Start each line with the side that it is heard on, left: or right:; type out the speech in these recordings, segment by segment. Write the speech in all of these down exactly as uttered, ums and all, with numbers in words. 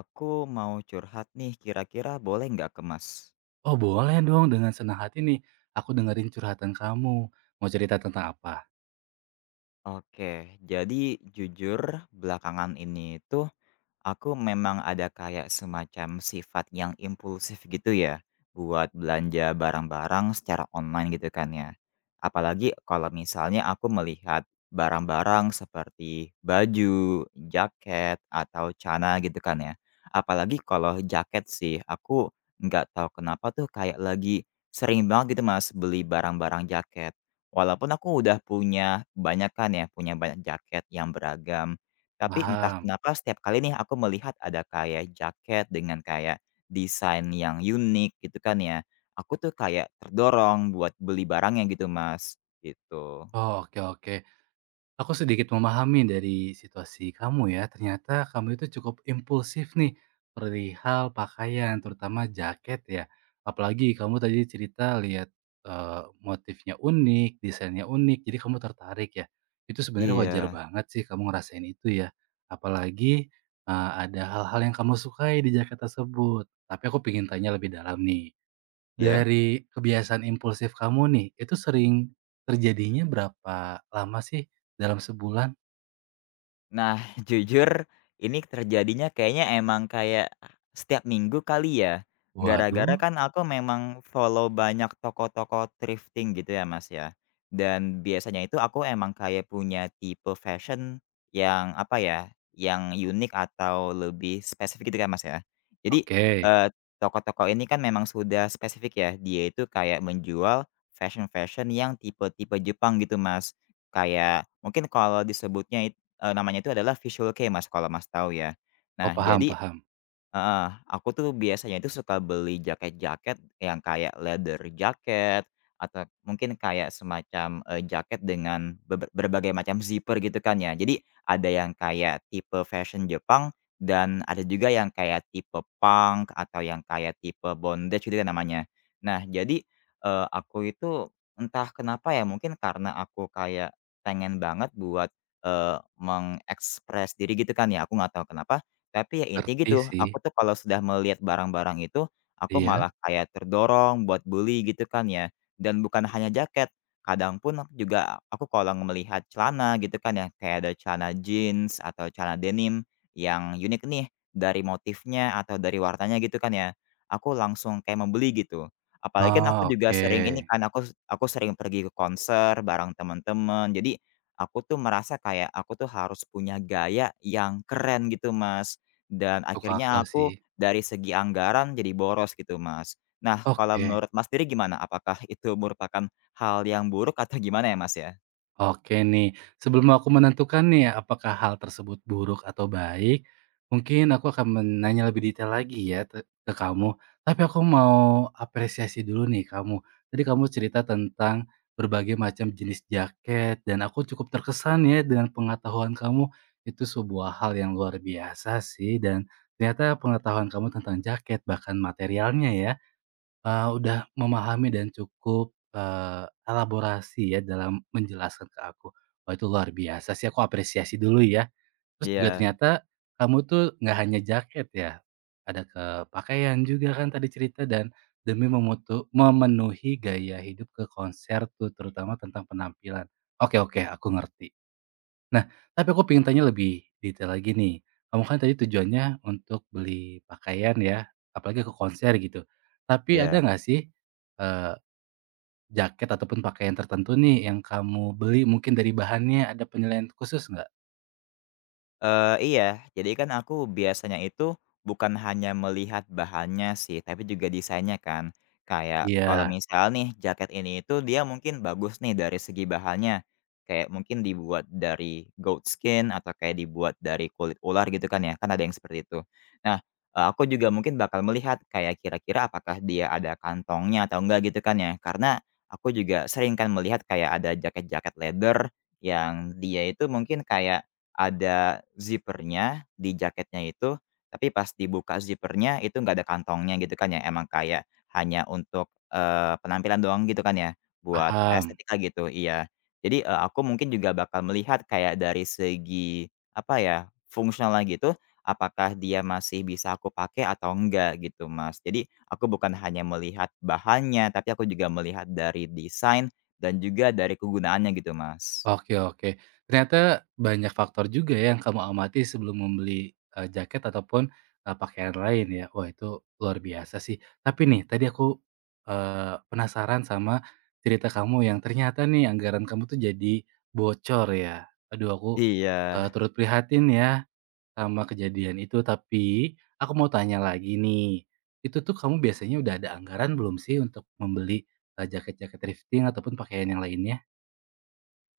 left: Aku mau curhat nih, kira-kira boleh nggak ke Mas?
right: Oh boleh dong, dengan senang hati nih. Aku dengerin curhatan kamu. Mau cerita tentang apa?
left: Oke, jadi jujur belakangan ini tuh Aku memang ada kayak semacam sifat yang impulsif gitu ya, buat belanja barang-barang secara online gitu kan ya. Apalagi kalau misalnya aku melihat barang-barang seperti baju, jaket, atau celana gitu kan ya. Apalagi kalau jaket sih, aku nggak tahu kenapa tuh kayak lagi sering banget gitu mas beli barang-barang jaket. Walaupun aku udah punya banyak kan ya, punya banyak jaket yang beragam, tapi entah
right: Paham.
left: kenapa setiap kali nih aku melihat ada kayak jaket dengan kayak desain yang unik gitu kan ya, aku tuh kayak terdorong buat beli barangnya gitu Mas, gitu.
right: Oh, oke oke. Aku sedikit memahami dari situasi kamu ya. Ternyata kamu itu cukup impulsif nih perihal pakaian, terutama jaket ya. Apalagi kamu tadi cerita lihat eh, motifnya unik, desainnya unik, jadi kamu tertarik ya. Itu sebenarnya wajar
left: Iya,
right: banget sih kamu ngerasain itu ya. Apalagi eh, ada hal-hal yang kamu sukai di jaket tersebut. Tapi aku pengen tanya lebih dalam nih.
left: ya.
right: Dari kebiasaan impulsif kamu nih, itu sering terjadinya berapa lama sih dalam sebulan?
left: Nah, jujur ini terjadinya kayaknya emang kayak setiap minggu kali ya.
right: Waduh,
left: Gara-gara kan aku memang follow banyak toko-toko thrifting gitu ya, Mas, ya. Dan biasanya itu aku emang kayak punya tipe fashion yang apa ya, yang unik atau lebih spesifik gitu kan, Mas, ya. Jadi,
right: oke.
left: eee, toko-toko ini kan memang sudah spesifik ya, dia itu kayak menjual fashion-fashion yang tipe-tipe Jepang gitu, Mas. Kayak mungkin kalau disebutnya, Eee, namanya itu adalah visual kei, Mas, kalau Mas tahu ya.
right: Oh,
left: Nah,
right: paham
left: jadi,
right: paham.
left: Heeh, aku tuh biasanya itu suka beli jaket-jaket yang kayak leather jacket atau mungkin kayak semacam, eee, jaket dengan bebe berbagai macam zipper gitu kan ya. Jadi ada yang kayak tipe fashion Jepang dan ada juga yang kayak tipe punk atau yang kayak tipe bondage gitu ya namanya. Nah jadi, eee, aku itu entah kenapa ya mungkin karena aku kayak pengen banget buat, eee, mengekspres diri gitu kan ya, aku nggak tahu kenapa tapi ya intinya
right: Ngerti
left: gitu,
right: sih,
left: aku tuh kalau sudah melihat barang-barang itu, aku
right: iya.
left: malah kayak terdorong buat beli gitu kan ya. Dan bukan hanya jaket, kadang pun aku juga, aku kalau melihat celana gitu kan ya, kayak ada celana jeans atau celana denim yang unik nih dari motifnya atau dari warnanya gitu kan ya, aku langsung kayak membeli gitu. Apalagi kan aku
right: Oh,
left: juga
right: oke.
left: sering ini kan, aku aku sering pergi ke konser bareng teman-teman. Jadi, aku tuh merasa kayak aku tuh harus punya gaya yang keren gitu, Mas. Dan
right: Masuk
left: akhirnya
right: akal sih.
left: aku dari segi anggaran jadi boros gitu, Mas. Nah, kalau
right: Oke.
left: menurut Mas sendiri gimana? Apakah itu merupakan hal yang buruk atau gimana ya, Mas, ya?
right: Oke nih, sebelum aku menentukan nih apakah hal tersebut buruk atau baik, mungkin aku akan menanya lebih detail lagi ya te- ke kamu. Tapi aku mau apresiasi dulu nih kamu. Tadi kamu cerita tentang berbagai macam jenis jaket dan aku cukup terkesan ya dengan pengetahuan kamu. Itu sebuah hal yang luar biasa sih dan ternyata pengetahuan kamu tentang jaket bahkan materialnya ya Eee, udah memahami dan cukup, eee, elaborasi ya dalam menjelaskan ke aku. Wah itu luar biasa sih, aku apresiasi dulu ya. Terus juga
left: Iya,
right: ternyata kamu tuh nggak hanya jaket ya, ada ke pakaian juga kan tadi cerita dan demi memutu memenuhi gaya hidup ke konser tuh, terutama tentang penampilan. Oke oke, aku ngerti. Nah, tapi aku pengen tanya lebih detail lagi nih. Kamu kan tadi tujuannya untuk beli pakaian ya, apalagi ke konser gitu. Tapi ada
left: iya.
right: nggak sih, eee, jaket ataupun pakaian tertentu nih yang kamu beli mungkin dari bahannya ada penilaian khusus nggak?
left: Eee, iya. Jadi kan aku biasanya itu bukan hanya melihat bahannya sih, tapi juga desainnya kan. Kayak kalau
right: Iya,
left: misal nih jaket ini itu dia mungkin bagus nih dari segi bahannya, kayak mungkin dibuat dari goat skin atau kayak dibuat dari kulit ular gitu kan ya, kan ada yang seperti itu. Nah, eee, aku juga mungkin bakal melihat kayak kira-kira apakah dia ada kantongnya atau enggak gitu kan ya. Karena aku juga sering kan melihat kayak ada jaket-jaket leather yang dia itu mungkin kayak ada zipper di jaketnya itu, tapi pas dibuka zipper itu nggak ada kantongnya gitu kan ya, emang kayak hanya untuk, eee, penampilan doang gitu kan ya, buat
right: paham.
left: estetika gitu, iya. Jadi, eee, aku mungkin juga bakal melihat kayak dari segi, apa ya, fungsionalnya gitu, apakah dia masih bisa aku pakai atau enggak gitu, Mas. Jadi, aku bukan hanya melihat bahannya, tapi aku juga melihat dari desain dan juga dari kegunaannya gitu, Mas.
right: Oke oke. Ternyata banyak faktor juga ya yang kamu amati sebelum membeli, eee, jaket ataupun, eee, pakaian lain ya. Wah itu luar biasa sih. Tapi nih tadi aku, eee, penasaran sama cerita kamu yang ternyata nih anggaran kamu tuh jadi bocor ya. Aduh aku,
left: Iya.
right: eee, turut prihatin ya sama kejadian itu. Tapi aku mau tanya lagi nih, itu tuh kamu biasanya udah ada anggaran belum sih untuk membeli, eee, jaket-jaket thrifting ataupun pakaian yang lainnya?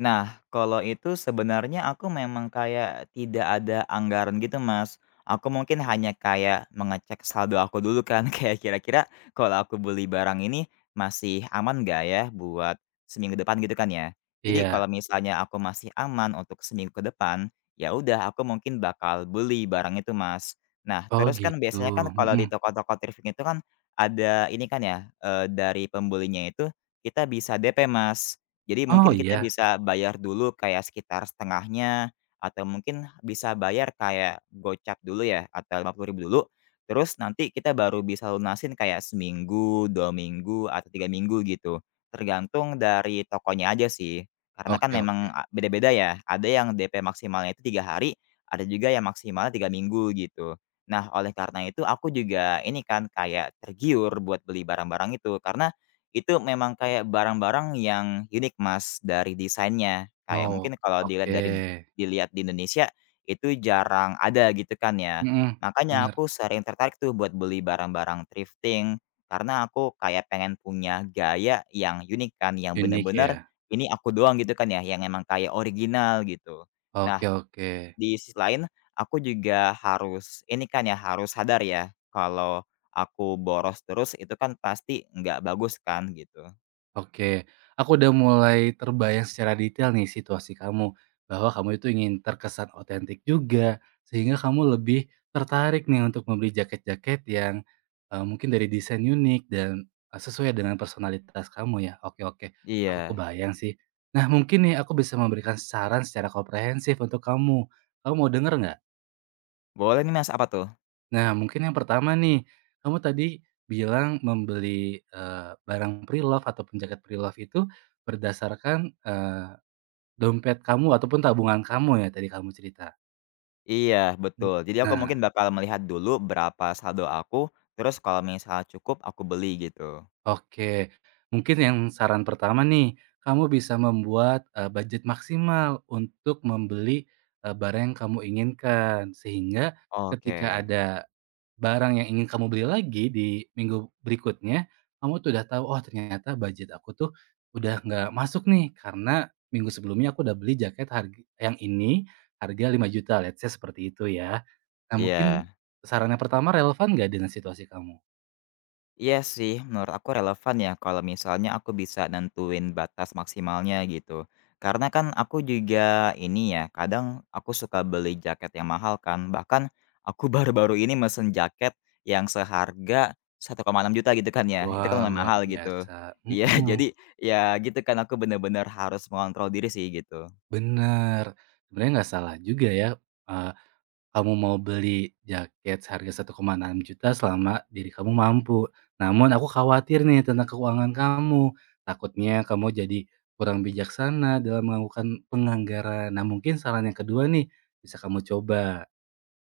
left: Nah, kalau itu sebenarnya aku memang kayak tidak ada anggaran gitu, Mas. Aku mungkin hanya kayak mengecek saldo aku dulu kan, kayak kira-kira kalau aku beli barang ini masih aman gak ya buat seminggu depan gitu kan ya. Jadi
right: Iya.
left: kalau misalnya aku masih aman untuk seminggu ke depan, ya udah aku mungkin bakal beli barang itu, Mas. Nah,
right: Oh
left: terus kan
right: gitu,
left: biasanya kan kalau
right: mhm.
left: di toko-toko thrifting itu kan ada ini kan ya, eee, dari pembelinya itu kita bisa D P, Mas. Jadi
right: Oh
left: mungkin kita
right: iya?
left: bisa bayar dulu kayak sekitar setengahnya, atau mungkin bisa bayar kayak gocap dulu ya, atau lima puluh ribu dulu, terus nanti kita baru bisa lunasin kayak seminggu, dua minggu, atau tiga minggu gitu, tergantung dari tokonya aja sih. Karena kan
right: Oke oke.
left: memang a beda-beda ya, ada yang D P maksimalnya itu tiga hari, ada juga yang maksimalnya tiga minggu gitu. Nah, oleh karena itu aku juga ini kan kayak tergiur buat beli barang-barang itu, karena itu memang kayak barang-barang yang unik, Mas, dari desainnya. Kayak mungkin
right: Oh,
left: kalau dilihat
right: oke.
left: dari dilihat di Indonesia, itu jarang ada gitu kan ya.
right: Mhm,
left: Makanya
right: bener,
left: aku sering tertarik tuh buat beli barang-barang thrifting, karena aku kayak pengen punya gaya yang unik kan, yang
right: unik
left: bener-bener
right: ya.
left: ini aku doang gitu kan ya, yang emang kayak original gitu. Nah,
right: Oke oke.
left: di sisi lain aku juga harus ini kan ya, harus sadar ya, kalau aku boros terus itu kan pasti nggak bagus kan gitu.
right: Oke, aku udah mulai terbayang secara detail nih situasi kamu, bahwa kamu itu ingin terkesan otentik juga, sehingga kamu lebih tertarik nih untuk membeli jaket-jaket yang, eee, mungkin dari desain unik dan, eee, sesuai dengan personalitas kamu ya. Oke oke, aku
left: Iya,
right: kebayang sih. Nah mungkin nih aku bisa memberikan saran secara komprehensif untuk kamu. Kamu mau denger nggak?
left: boleh nih Mas, apa tuh?
right: Nah, mungkin yang pertama nih, kamu tadi bilang membeli, eee, barang pre love ataupun jaket pre love itu berdasarkan, eee, dompet kamu ataupun tabungan kamu ya, tadi kamu cerita?
left: Iya,
right: Mmm.
left: betul. Jadi aku
right: Nah,
left: mungkin bakal melihat dulu berapa saldo aku, terus kalau misalnya cukup aku beli gitu.
right: oke, mungkin yang saran pertama nih, kamu bisa membuat, eee, budget maksimal untuk membeli, eee, barang yang kamu inginkan. Sehingga ketika
left: Oke,
right: ada barang yang ingin kamu beli lagi di minggu berikutnya, kamu tuh udah tahu, "Oh, ternyata budget aku tuh udah nggak masuk nih, karena minggu sebelumnya aku udah beli jaket harg yang ini harga lima juta, let's say seperti itu ya." Nah, mungkin
left: iya.
right: sarannya pertama relevan nggak dengan situasi kamu?
left: Iya sih, menurut aku relevan ya kalau misalnya aku bisa nentuin batas maksimalnya gitu. Karena kan aku juga ini ya, kadang aku suka beli jaket yang mahal kan. Bahkan aku baru-baru ini mesen jaket yang seharga satu koma enam juta gitu kan ya. Itu kan
right: Wah,
left: lumayan
right: luar
left: mahal gitu.
right: biasa,
left: Iya,
right: mhm,
left: jadi ya gitu kan aku bener-bener harus mengontrol diri sih gitu.
right: bener. Sebenarnya nggak salah juga ya, eee, kamu mau beli jaket seharga rp juta selama diri kamu mampu. Namun aku khawatir nih tentang keuangan kamu, takutnya kamu jadi kurang bijaksana dalam melakukan penganggaran. Nah, mungkin saran yang kedua nih, bisa kamu coba,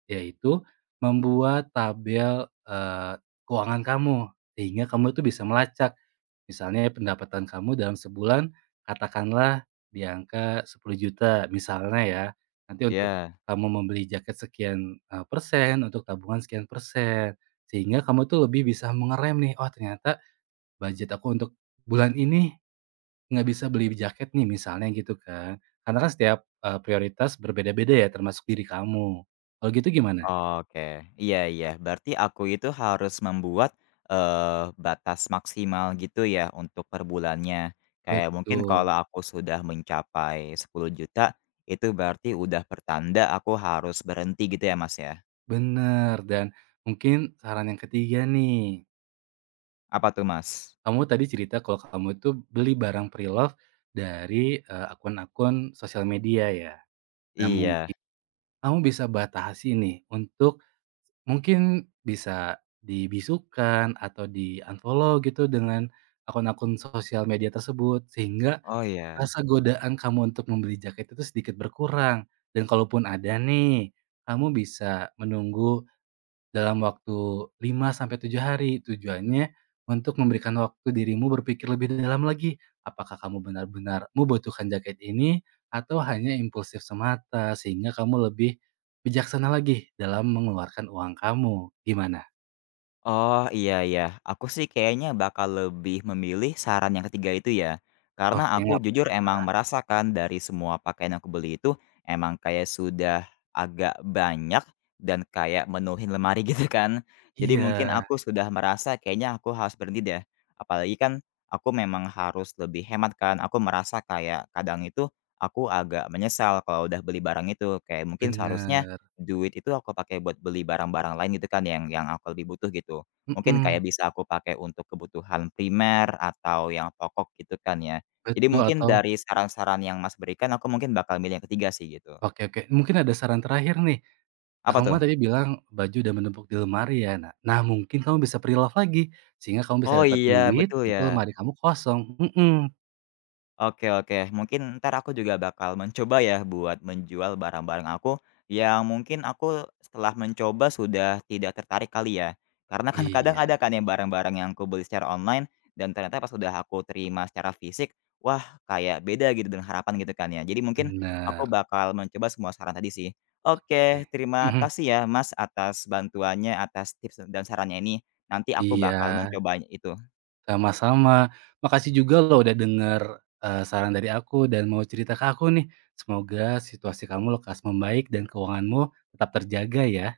right: yaitu membuat tabel, eee, keuangan kamu, sehingga kamu itu bisa melacak. Misalnya pendapatan kamu dalam sebulan katakanlah di angka sepuluh juta misalnya ya. Nanti untuk
left: Iya.
right: kamu membeli jaket sekian, eee, persen, untuk tabungan sekian persen, sehingga kamu tuh lebih bisa mengerem nih, "Oh ternyata budget aku untuk bulan ini nggak bisa beli jaket nih," misalnya gitu kan. Karena kan setiap, eee, prioritas berbeda-beda ya termasuk diri kamu. Kalau gitu gimana?
left: Oke, iya iya. Berarti aku itu harus membuat, eee, batas maksimal gitu ya untuk per bulannya. Kayak mungkin kalau
right: Betul,
left: aku sudah mencapai sepuluh juta, itu berarti udah pertanda aku harus berhenti gitu ya, Mas, ya?
right: bener dan mungkin saran yang ketiga nih,
left: Apa tuh, Mas?
right: kamu tadi cerita kalau kamu itu beli barang pre-loved dari, eee, akun-akun sosial media ya. Nah
left: Iya.
right: mungkin kamu bisa batasi nih untuk mungkin bisa dibisukan atau di-unfollow gitu dengan akun-akun sosial media tersebut, sehingga
left: Oh, iya.
right: rasa godaan kamu untuk membeli jaket itu sedikit berkurang. Dan kalaupun ada nih, kamu bisa menunggu dalam waktu lima sampai tujuh hari. Tujuannya untuk memberikan waktu dirimu berpikir lebih dalam lagi, apakah kamu benar-benar membutuhkan jaket ini atau hanya impulsif semata, sehingga kamu lebih bijaksana lagi dalam mengeluarkan uang kamu. Gimana?
left: Oh, iya iya. Aku sih kayaknya bakal lebih memilih saran yang ketiga itu ya. Karena
right: Oke,
left: aku
right: nggak apa.
left: jujur emang merasakan dari semua pakaian yang aku beli itu emang kayak sudah agak banyak dan kayak menuhin lemari gitu kan. Jadi
right: Iya,
left: mungkin aku sudah merasa kayaknya aku harus berhenti deh. Apalagi kan aku memang harus lebih hemat kan. Aku merasa kayak kadang itu aku agak menyesal kalau udah beli barang itu. Kayak mungkin seharusnya
right: bener.
left: Duit itu aku pakai buat beli barang-barang lain gitu kan yang yang aku lebih butuh gitu. Mungkin
right: Mhm,
left: kayak bisa aku pakai untuk kebutuhan primer atau yang pokok gitu kan ya. Jadi
right: betul
left: mungkin
right: atau
left: dari saran-saran yang Mas berikan aku mungkin bakal milih yang ketiga sih gitu.
right: oke oke, mungkin ada saran terakhir nih.
left: Apa
right: Kamu
left: tuh?
right: kan tadi bilang baju udah menumpuk di lemari ya. Nah nah mungkin kamu bisa pre-love lagi, sehingga kamu bisa
left: Oh
right: dapat
left: iya
right: duit,
left: betul
right: tapi
left: ya.
right: lemari kamu kosong. Mhm.
left: Oke oke, mungkin ntar aku juga bakal mencoba ya buat menjual barang-barang aku, yang mungkin aku setelah mencoba sudah tidak tertarik kali ya. Karena kan kadang ada
right: Iya,
left: kan yang barang-barang yang aku beli secara online, dan ternyata pas sudah aku terima secara fisik, wah kayak beda gitu dengan harapan gitu kan ya. Jadi mungkin aku
right: bener.
left: bakal mencoba semua saran tadi sih.
right: Oke
left: Oke,
right: deh.
left: terima
right: Mhm.
left: kasih ya Mas atas bantuannya, atas tips dan sarannya ini. Nanti aku
right: Iya,
left: bakal mencoba itu.
right: sama-sama. Makasih juga lo udah denger, eee, saran dari aku dan mau cerita ke aku nih. Semoga situasi kamu lekas membaik dan keuanganmu tetap terjaga ya.